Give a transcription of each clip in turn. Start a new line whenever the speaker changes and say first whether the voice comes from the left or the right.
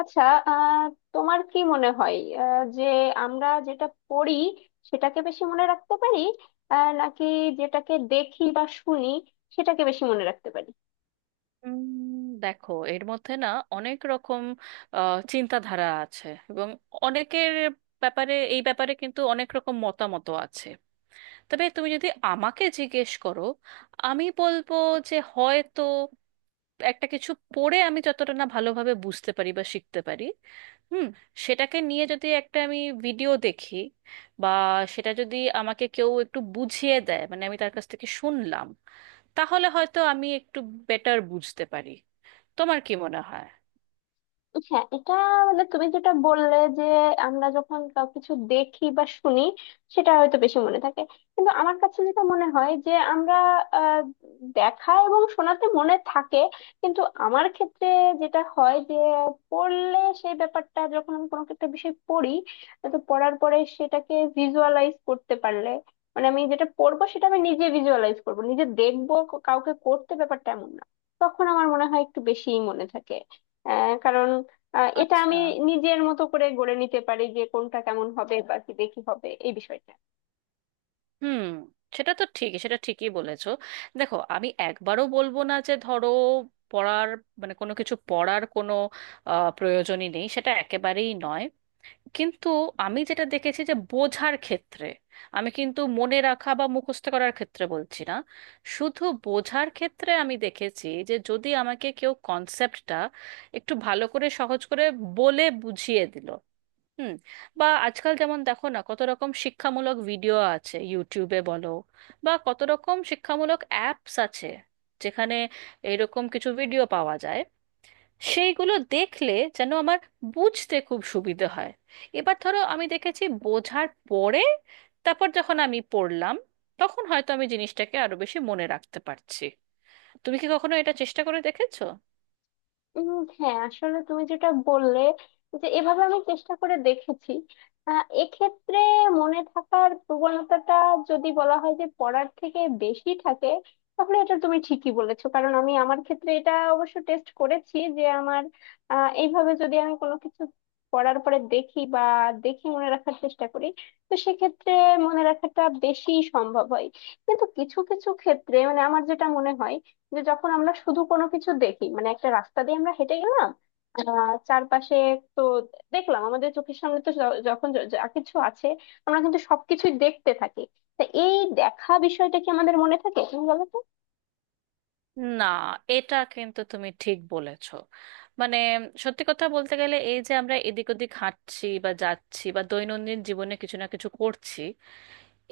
left: আচ্ছা। আহ তোমার কি মনে হয় যে আমরা যেটা পড়ি সেটাকে বেশি মনে রাখতে পারি, নাকি যেটাকে দেখি বা শুনি সেটাকে বেশি মনে রাখতে পারি?
right: উম, দেখো এর মধ্যে না অনেক রকম চিন্তাধারা আছে, এবং অনেকের ব্যাপারে এই ব্যাপারে কিন্তু অনেক রকম মতামত আছে। তবে তুমি যদি আমাকে জিজ্ঞেস করো, আমি বলবো যে হয়তো একটা কিছু পড়ে আমি যতটা না ভালোভাবে বুঝতে পারি বা শিখতে পারি, হুম, সেটাকে নিয়ে যদি একটা আমি ভিডিও দেখি, বা সেটা যদি আমাকে কেউ একটু বুঝিয়ে দেয়, মানে আমি তার কাছ থেকে শুনলাম, তাহলে হয়তো আমি একটু বেটার বুঝতে পারি। তোমার কি মনে হয়?
left: হ্যাঁ, এটা মানে তুমি যেটা বললে যে আমরা যখন কিছু দেখি বা শুনি সেটা হয়তো বেশি মনে থাকে, কিন্তু আমার কাছে যেটা মনে হয় যে আমরা আহ, দেখা এবং শোনাতে মনে থাকে, কিন্তু আমার ক্ষেত্রে যেটা হয় যে পড়লে সেই ব্যাপারটা, যখন আমি কোনো একটা বিষয় পড়ি তো পড়ার পরে সেটাকে ভিজুয়ালাইজ করতে পারলে, মানে আমি যেটা পড়বো সেটা আমি নিজে ভিজুয়ালাইজ করবো, নিজে দেখবো, কাউকে করতে ব্যাপারটা এমন না, তখন আমার মনে হয় একটু বেশিই মনে থাকে। কারণ এটা
right: আচ্ছা।
left: আমি নিজের মতো করে গড়ে নিতে পারি যে কোনটা কেমন হবে বা কি দেখি হবে এই বিষয়টা।
right: হুম। সেটা তো ঠিকই, সেটা ঠিকই বলেছো। দেখো, আমি একবারও বলবো না যে ধরো পড়ার মানে কোনো কিছু পড়ার কোনো প্রয়োজনই নেই, সেটা একেবারেই নয়। কিন্তু আমি যেটা দেখেছি যে বোঝার ক্ষেত্রে, আমি কিন্তু মনে রাখা বা মুখস্থ করার ক্ষেত্রে বলছি না, শুধু বোঝার ক্ষেত্রে আমি দেখেছি যে যদি আমাকে কেউ কনসেপ্টটা একটু ভালো করে সহজ করে বলে বুঝিয়ে দিল, হুম, বা আজকাল যেমন দেখো না কত রকম শিক্ষামূলক ভিডিও আছে ইউটিউবে বলো, বা কত রকম শিক্ষামূলক অ্যাপস আছে যেখানে এরকম কিছু ভিডিও পাওয়া যায়, সেইগুলো দেখলে যেন আমার বুঝতে খুব সুবিধে হয়। এবার ধরো আমি দেখেছি, বোঝার পরে তারপর যখন আমি পড়লাম, তখন হয়তো আমি জিনিসটাকে আরো বেশি মনে রাখতে পারছি। তুমি কি কখনো এটা চেষ্টা করে দেখেছো?
left: উম, হ্যাঁ, আসলে তুমি যেটা বললে যে এভাবে আমি চেষ্টা করে দেখেছি। এক্ষেত্রে মনে থাকার প্রবণতাটা যদি বলা হয় যে পড়ার থেকে বেশি থাকে, তাহলে এটা তুমি ঠিকই বলেছো, কারণ আমি আমার ক্ষেত্রে এটা অবশ্য টেস্ট করেছি যে আমার এইভাবে যদি আমি কোনো কিছু পড়ার পরে দেখি বা দেখে মনে রাখার চেষ্টা করি, তো সেক্ষেত্রে মনে রাখাটা বেশি সম্ভব হয়। কিন্তু কিছু কিছু ক্ষেত্রে, মানে আমার যেটা মনে হয়, যে যখন আমরা শুধু কোনো কিছু দেখি, মানে একটা রাস্তা দিয়ে আমরা হেঁটে গেলাম চারপাশে, তো দেখলাম আমাদের চোখের সামনে তো যখন যা কিছু আছে আমরা কিন্তু সবকিছুই দেখতে থাকি। তা এই দেখা বিষয়টা কি আমাদের মনে থাকে, তুমি বলো তো?
right: না, এটা কিন্তু তুমি ঠিক বলেছো। মানে সত্যি কথা বলতে গেলে, এই যে আমরা এদিক ওদিক হাঁটছি বা যাচ্ছি বা দৈনন্দিন জীবনে কিছু না কিছু করছি,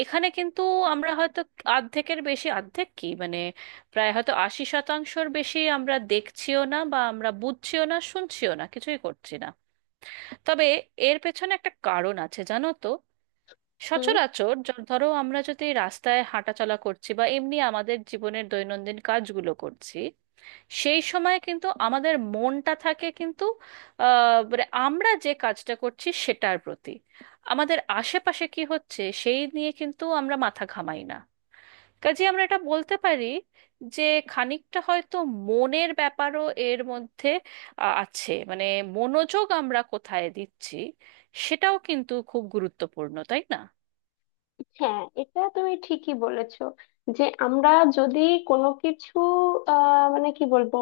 right: এখানে কিন্তু আমরা হয়তো অর্ধেকের বেশি, অর্ধেক কি মানে, প্রায় হয়তো 80%র বেশি আমরা দেখছিও না, বা আমরা বুঝছিও না, শুনছিও না, কিছুই করছি না। তবে এর পেছনে একটা কারণ আছে, জানো তো।
left: হুম।
right: সচরাচর ধরো আমরা যদি রাস্তায় হাঁটাচলা করছি বা এমনি আমাদের জীবনের দৈনন্দিন কাজগুলো করছি, সেই সময় কিন্তু আমাদের মনটা থাকে কিন্তু মানে আমরা যে কাজটা করছি সেটার প্রতি। আমাদের আশেপাশে কি হচ্ছে সেই নিয়ে কিন্তু আমরা মাথা ঘামাই না। কাজে আমরা এটা বলতে পারি যে খানিকটা হয়তো মনের ব্যাপারও এর মধ্যে আছে। মানে মনোযোগ আমরা কোথায় দিচ্ছি সেটাও কিন্তু খুব গুরুত্বপূর্ণ, তাই না?
left: হ্যাঁ, এটা তুমি ঠিকই বলেছো যে আমরা যদি কোনো কিছু মানে কি বলবো,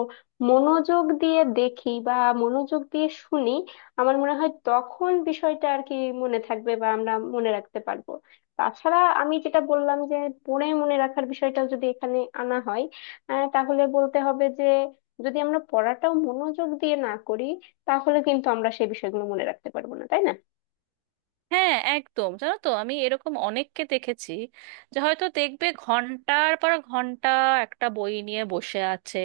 left: মনোযোগ দিয়ে দেখি বা মনোযোগ দিয়ে শুনি, আমার মনে হয় তখন বিষয়টা আর কি, মনে থাকবে বা আমরা মনে রাখতে পারবো। তাছাড়া আমি যেটা বললাম যে পড়ে মনে রাখার বিষয়টাও যদি এখানে আনা হয়, তাহলে বলতে হবে যে যদি আমরা পড়াটাও মনোযোগ দিয়ে না করি, তাহলে কিন্তু আমরা সেই বিষয়গুলো মনে রাখতে পারবো না, তাই না?
right: হ্যাঁ, একদম। জানো তো, আমি এরকম অনেককে দেখেছি যে হয়তো দেখবে ঘন্টার পর ঘন্টা একটা বই নিয়ে বসে আছে,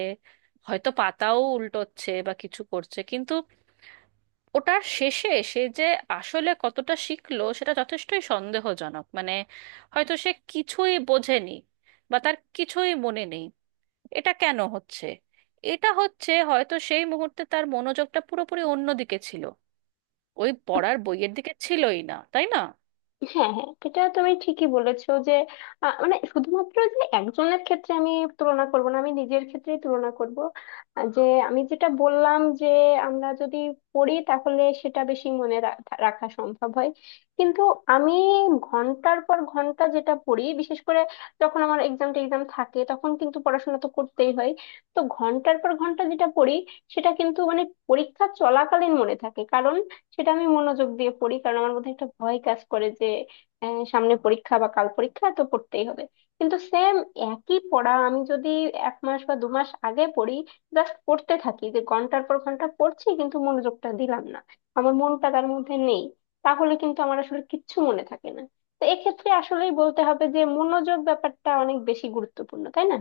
right: হয়তো পাতাও উল্টোচ্ছে বা কিছু করছে, কিন্তু ওটার শেষে সে যে আসলে কতটা শিখলো সেটা যথেষ্টই সন্দেহজনক। মানে হয়তো সে কিছুই বোঝেনি বা তার কিছুই মনে নেই। এটা কেন হচ্ছে? এটা হচ্ছে হয়তো সেই মুহূর্তে তার মনোযোগটা পুরোপুরি অন্যদিকে ছিল, ওই পড়ার বইয়ের দিকে ছিলই না, তাই না?
left: হ্যাঁ হ্যাঁ, এটা তুমি ঠিকই বলেছো যে মানে শুধুমাত্র যে একজনের ক্ষেত্রে আমি তুলনা করব না, আমি নিজের ক্ষেত্রেই তুলনা করব। যে আমি যেটা বললাম যে আমরা যদি পড়ি তাহলে সেটা বেশি মনে রাখা রাখা সম্ভব হয়। কিন্তু আমি ঘন্টার পর ঘন্টা যেটা পড়ি, বিশেষ করে যখন আমার এক্সাম টেক্সাম থাকে তখন কিন্তু পড়াশোনা তো করতেই হয়, তো ঘন্টার পর ঘন্টা যেটা পড়ি সেটা কিন্তু মানে পরীক্ষা চলাকালীন মনে থাকে, কারণ সেটা আমি মনোযোগ দিয়ে পড়ি, কারণ আমার মধ্যে একটা ভয় কাজ করে যে সামনে পরীক্ষা বা কাল পরীক্ষা তো পড়তেই হবে। কিন্তু একই পড়া আমি যদি এক মাস বা দু মাস আগে পড়ি, জাস্ট পড়তে থাকি যে ঘন্টার পর ঘন্টা পড়ছি কিন্তু মনোযোগটা দিলাম না, আমার মনটা তার মধ্যে নেই, তাহলে কিন্তু আমার আসলে কিচ্ছু মনে থাকে না। তো এক্ষেত্রে আসলেই বলতে হবে যে মনোযোগ ব্যাপারটা অনেক বেশি গুরুত্বপূর্ণ, তাই না?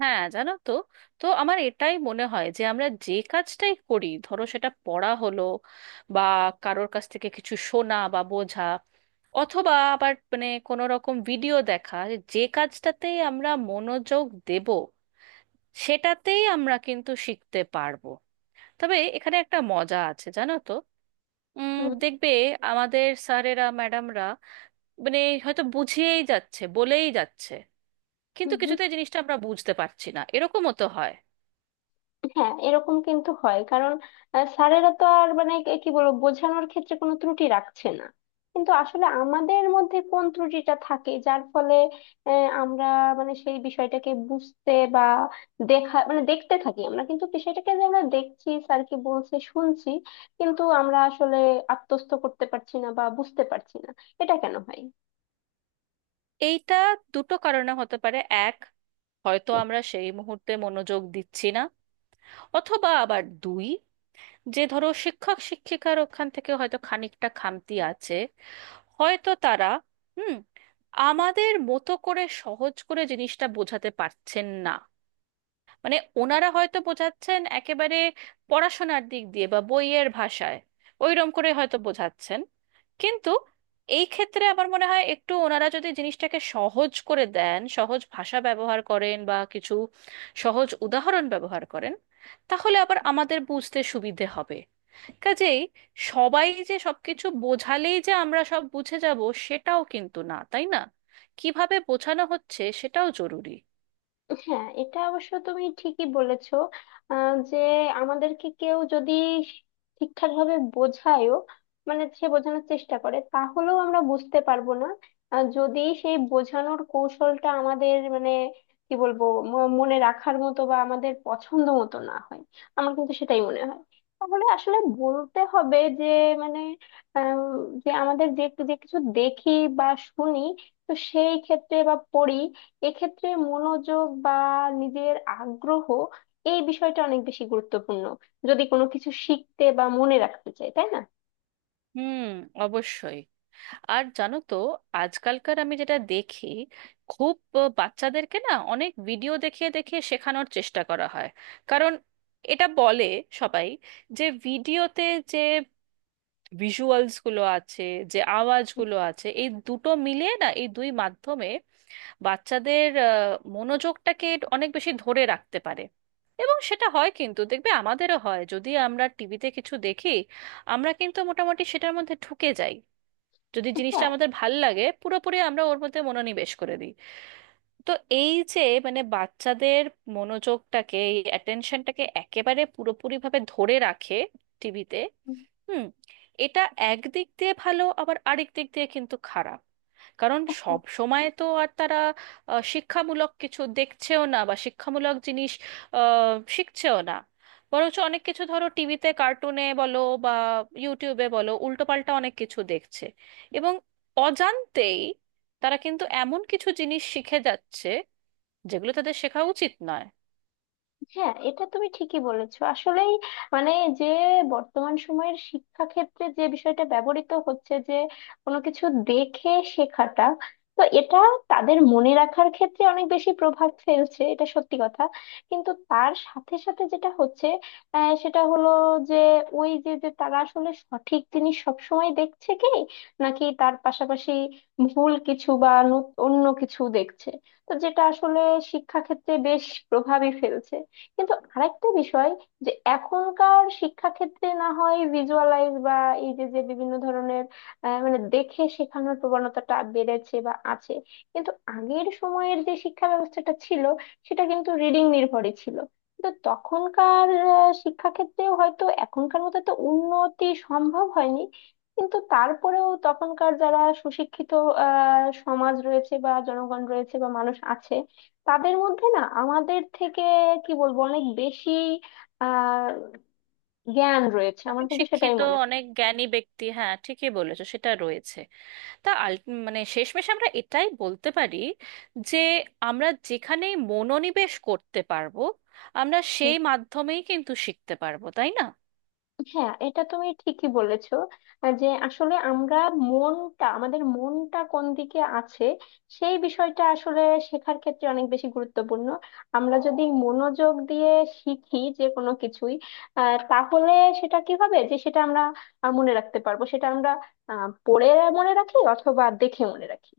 right: হ্যাঁ, জানো তো, তো আমার এটাই মনে হয় যে আমরা যে কাজটাই করি, ধরো সেটা পড়া হলো, বা কারোর কাছ থেকে কিছু শোনা বা বোঝা, অথবা আবার মানে কোনো রকম ভিডিও দেখা, যে কাজটাতেই আমরা মনোযোগ দেব সেটাতেই আমরা কিন্তু শিখতে পারবো। তবে এখানে একটা মজা আছে, জানো তো। উম,
left: হুম
right: দেখবে আমাদের স্যারেরা ম্যাডামরা মানে হয়তো বুঝিয়েই যাচ্ছে, বলেই যাচ্ছে, কিন্তু
left: হুম হুম।
right: কিছুতেই জিনিসটা আমরা বুঝতে পারছি না, এরকমও তো হয়।
left: হ্যাঁ, এরকম কিন্তু হয়, কারণ স্যারেরা তো আর মানে কি বলবো, বোঝানোর ক্ষেত্রে কোনো ত্রুটি রাখছে না, কিন্তু আসলে আমাদের মধ্যে কোন ত্রুটিটা থাকে যার ফলে আমরা মানে সেই বিষয়টাকে বুঝতে বা দেখা মানে দেখতে থাকি আমরা কিন্তু বিষয়টাকে, যে আমরা দেখছি স্যার কি বলছে শুনছি, কিন্তু আমরা আসলে আত্মস্থ করতে পারছি না বা বুঝতে পারছি না। এটা কেন হয়?
right: এইটা দুটো কারণে হতে পারে। এক, হয়তো আমরা সেই মুহূর্তে মনোযোগ দিচ্ছি না। অথবা আবার দুই, যে ধরো শিক্ষক শিক্ষিকার ওখান থেকে হয়তো খানিকটা খামতি আছে, হয়তো তারা, হুম, আমাদের মতো করে সহজ করে জিনিসটা বোঝাতে পারছেন না। মানে ওনারা হয়তো বোঝাচ্ছেন একেবারে পড়াশোনার দিক দিয়ে বা বইয়ের ভাষায়, ওইরকম করে হয়তো বোঝাচ্ছেন। কিন্তু এই ক্ষেত্রে আমার মনে হয় একটু ওনারা যদি জিনিসটাকে সহজ করে দেন, সহজ ভাষা ব্যবহার করেন বা কিছু সহজ উদাহরণ ব্যবহার করেন, তাহলে আবার আমাদের বুঝতে সুবিধে হবে। কাজেই সবাই যে সবকিছু বোঝালেই যে আমরা সব বুঝে যাব, সেটাও কিন্তু না, তাই না? কিভাবে বোঝানো হচ্ছে সেটাও জরুরি।
left: হ্যাঁ, এটা অবশ্য তুমি ঠিকই বলেছো। যে আমাদেরকে কেউ যদি ঠিকঠাক ভাবে বোঝায়ও, মানে সে বোঝানোর চেষ্টা করে, তাহলেও আমরা বুঝতে পারবো না আর যদি সেই বোঝানোর কৌশলটা আমাদের মানে কি বলবো, মনে রাখার মতো বা আমাদের পছন্দ মতো না হয়, আমার কিন্তু সেটাই মনে হয়। তাহলে আসলে বলতে হবে যে মানে আহ, যে আমাদের যে যে কিছু দেখি বা শুনি তো সেই ক্ষেত্রে বা পড়ি, এক্ষেত্রে মনোযোগ বা নিজের আগ্রহ এই বিষয়টা অনেক বেশি গুরুত্বপূর্ণ যদি কোনো কিছু শিখতে বা মনে রাখতে চাই, তাই না?
right: হুম, অবশ্যই। আর জানো তো, আজকালকার আমি যেটা দেখি, খুব বাচ্চাদেরকে না অনেক ভিডিও দেখিয়ে দেখিয়ে শেখানোর চেষ্টা করা হয়। কারণ এটা বলে সবাই যে ভিডিওতে যে ভিজুয়ালস গুলো আছে, যে আওয়াজগুলো আছে, এই দুটো মিলিয়ে না, এই দুই মাধ্যমে বাচ্চাদের মনোযোগটাকে অনেক বেশি ধরে রাখতে পারে। এবং সেটা হয় কিন্তু, দেখবে আমাদেরও হয়, যদি আমরা টিভিতে কিছু দেখি আমরা কিন্তু মোটামুটি সেটার মধ্যে ঢুকে যাই। যদি জিনিসটা
left: হ্যাঁ
right: আমাদের ভাল লাগে পুরোপুরি আমরা ওর মধ্যে মনোনিবেশ করে দিই। তো এই যে মানে বাচ্চাদের মনোযোগটাকে, এই অ্যাটেনশনটাকে একেবারে পুরোপুরি ভাবে ধরে রাখে টিভিতে, হুম, এটা একদিক দিয়ে ভালো, আবার আরেক দিক দিয়ে কিন্তু খারাপ। কারণ সব সময় তো আর তারা শিক্ষামূলক কিছু দেখছেও না বা শিক্ষামূলক জিনিস শিখছেও না। বরঞ্চ অনেক কিছু, ধরো টিভিতে কার্টুনে বলো বা ইউটিউবে বলো, উল্টোপাল্টা অনেক কিছু দেখছে, এবং অজান্তেই তারা কিন্তু এমন কিছু জিনিস শিখে যাচ্ছে যেগুলো তাদের শেখা উচিত নয়।
left: হ্যাঁ, এটা তুমি ঠিকই বলেছো আসলেই। মানে যে বর্তমান সময়ের শিক্ষা ক্ষেত্রে যে বিষয়টা ব্যবহৃত হচ্ছে যে কোনো কিছু দেখে শেখাটা, তো এটা তাদের মনে রাখার ক্ষেত্রে অনেক বেশি প্রভাব ফেলছে, এটা সত্যি কথা। কিন্তু তার সাথে সাথে যেটা হচ্ছে সেটা হলো যে ওই যে যে তারা আসলে সঠিক জিনিস সবসময় দেখছে কি নাকি তার পাশাপাশি ভুল কিছু বা অন্য কিছু দেখছে, তো যেটা আসলে শিক্ষা ক্ষেত্রে বেশ প্রভাবই ফেলছে। কিন্তু আরেকটা বিষয়, যে এখনকার শিক্ষাক্ষেত্রে না হয় ভিজুয়ালাইজ বা এই যে যে বিভিন্ন ধরনের মানে দেখে শেখানোর প্রবণতাটা বেড়েছে বা আছে, কিন্তু আগের সময়ের যে শিক্ষা ব্যবস্থাটা ছিল সেটা কিন্তু রিডিং নির্ভরই ছিল। কিন্তু তখনকার শিক্ষাক্ষেত্রেও হয়তো এখনকার মতো তো উন্নতি সম্ভব হয়নি, কিন্তু তারপরেও তখনকার যারা সুশিক্ষিত সমাজ রয়েছে বা জনগণ রয়েছে বা মানুষ আছে, তাদের মধ্যে না আমাদের থেকে কি বলবো অনেক বেশি আহ জ্ঞান রয়েছে, আমার
right: অনেক
left: কিন্তু সেটাই
right: শিক্ষিত,
left: মনে হয়।
right: অনেক জ্ঞানী ব্যক্তি, হ্যাঁ ঠিকই বলেছো, সেটা রয়েছে। তা মানে শেষমেশ আমরা এটাই বলতে পারি যে আমরা যেখানে মনোনিবেশ করতে পারবো, আমরা
left: হুম,
right: সেই মাধ্যমেই কিন্তু শিখতে পারবো, তাই না?
left: হ্যাঁ এটা তুমি ঠিকই বলেছো। যে আসলে আমরা আমাদের মনটা কোন দিকে আছে সেই বিষয়টা আসলে শেখার ক্ষেত্রে অনেক বেশি গুরুত্বপূর্ণ। আমরা যদি মনোযোগ দিয়ে শিখি যে কোনো কিছুই, তাহলে সেটা কি হবে যে সেটা আমরা মনে রাখতে পারবো, সেটা আমরা পড়ে মনে রাখি অথবা দেখে মনে রাখি।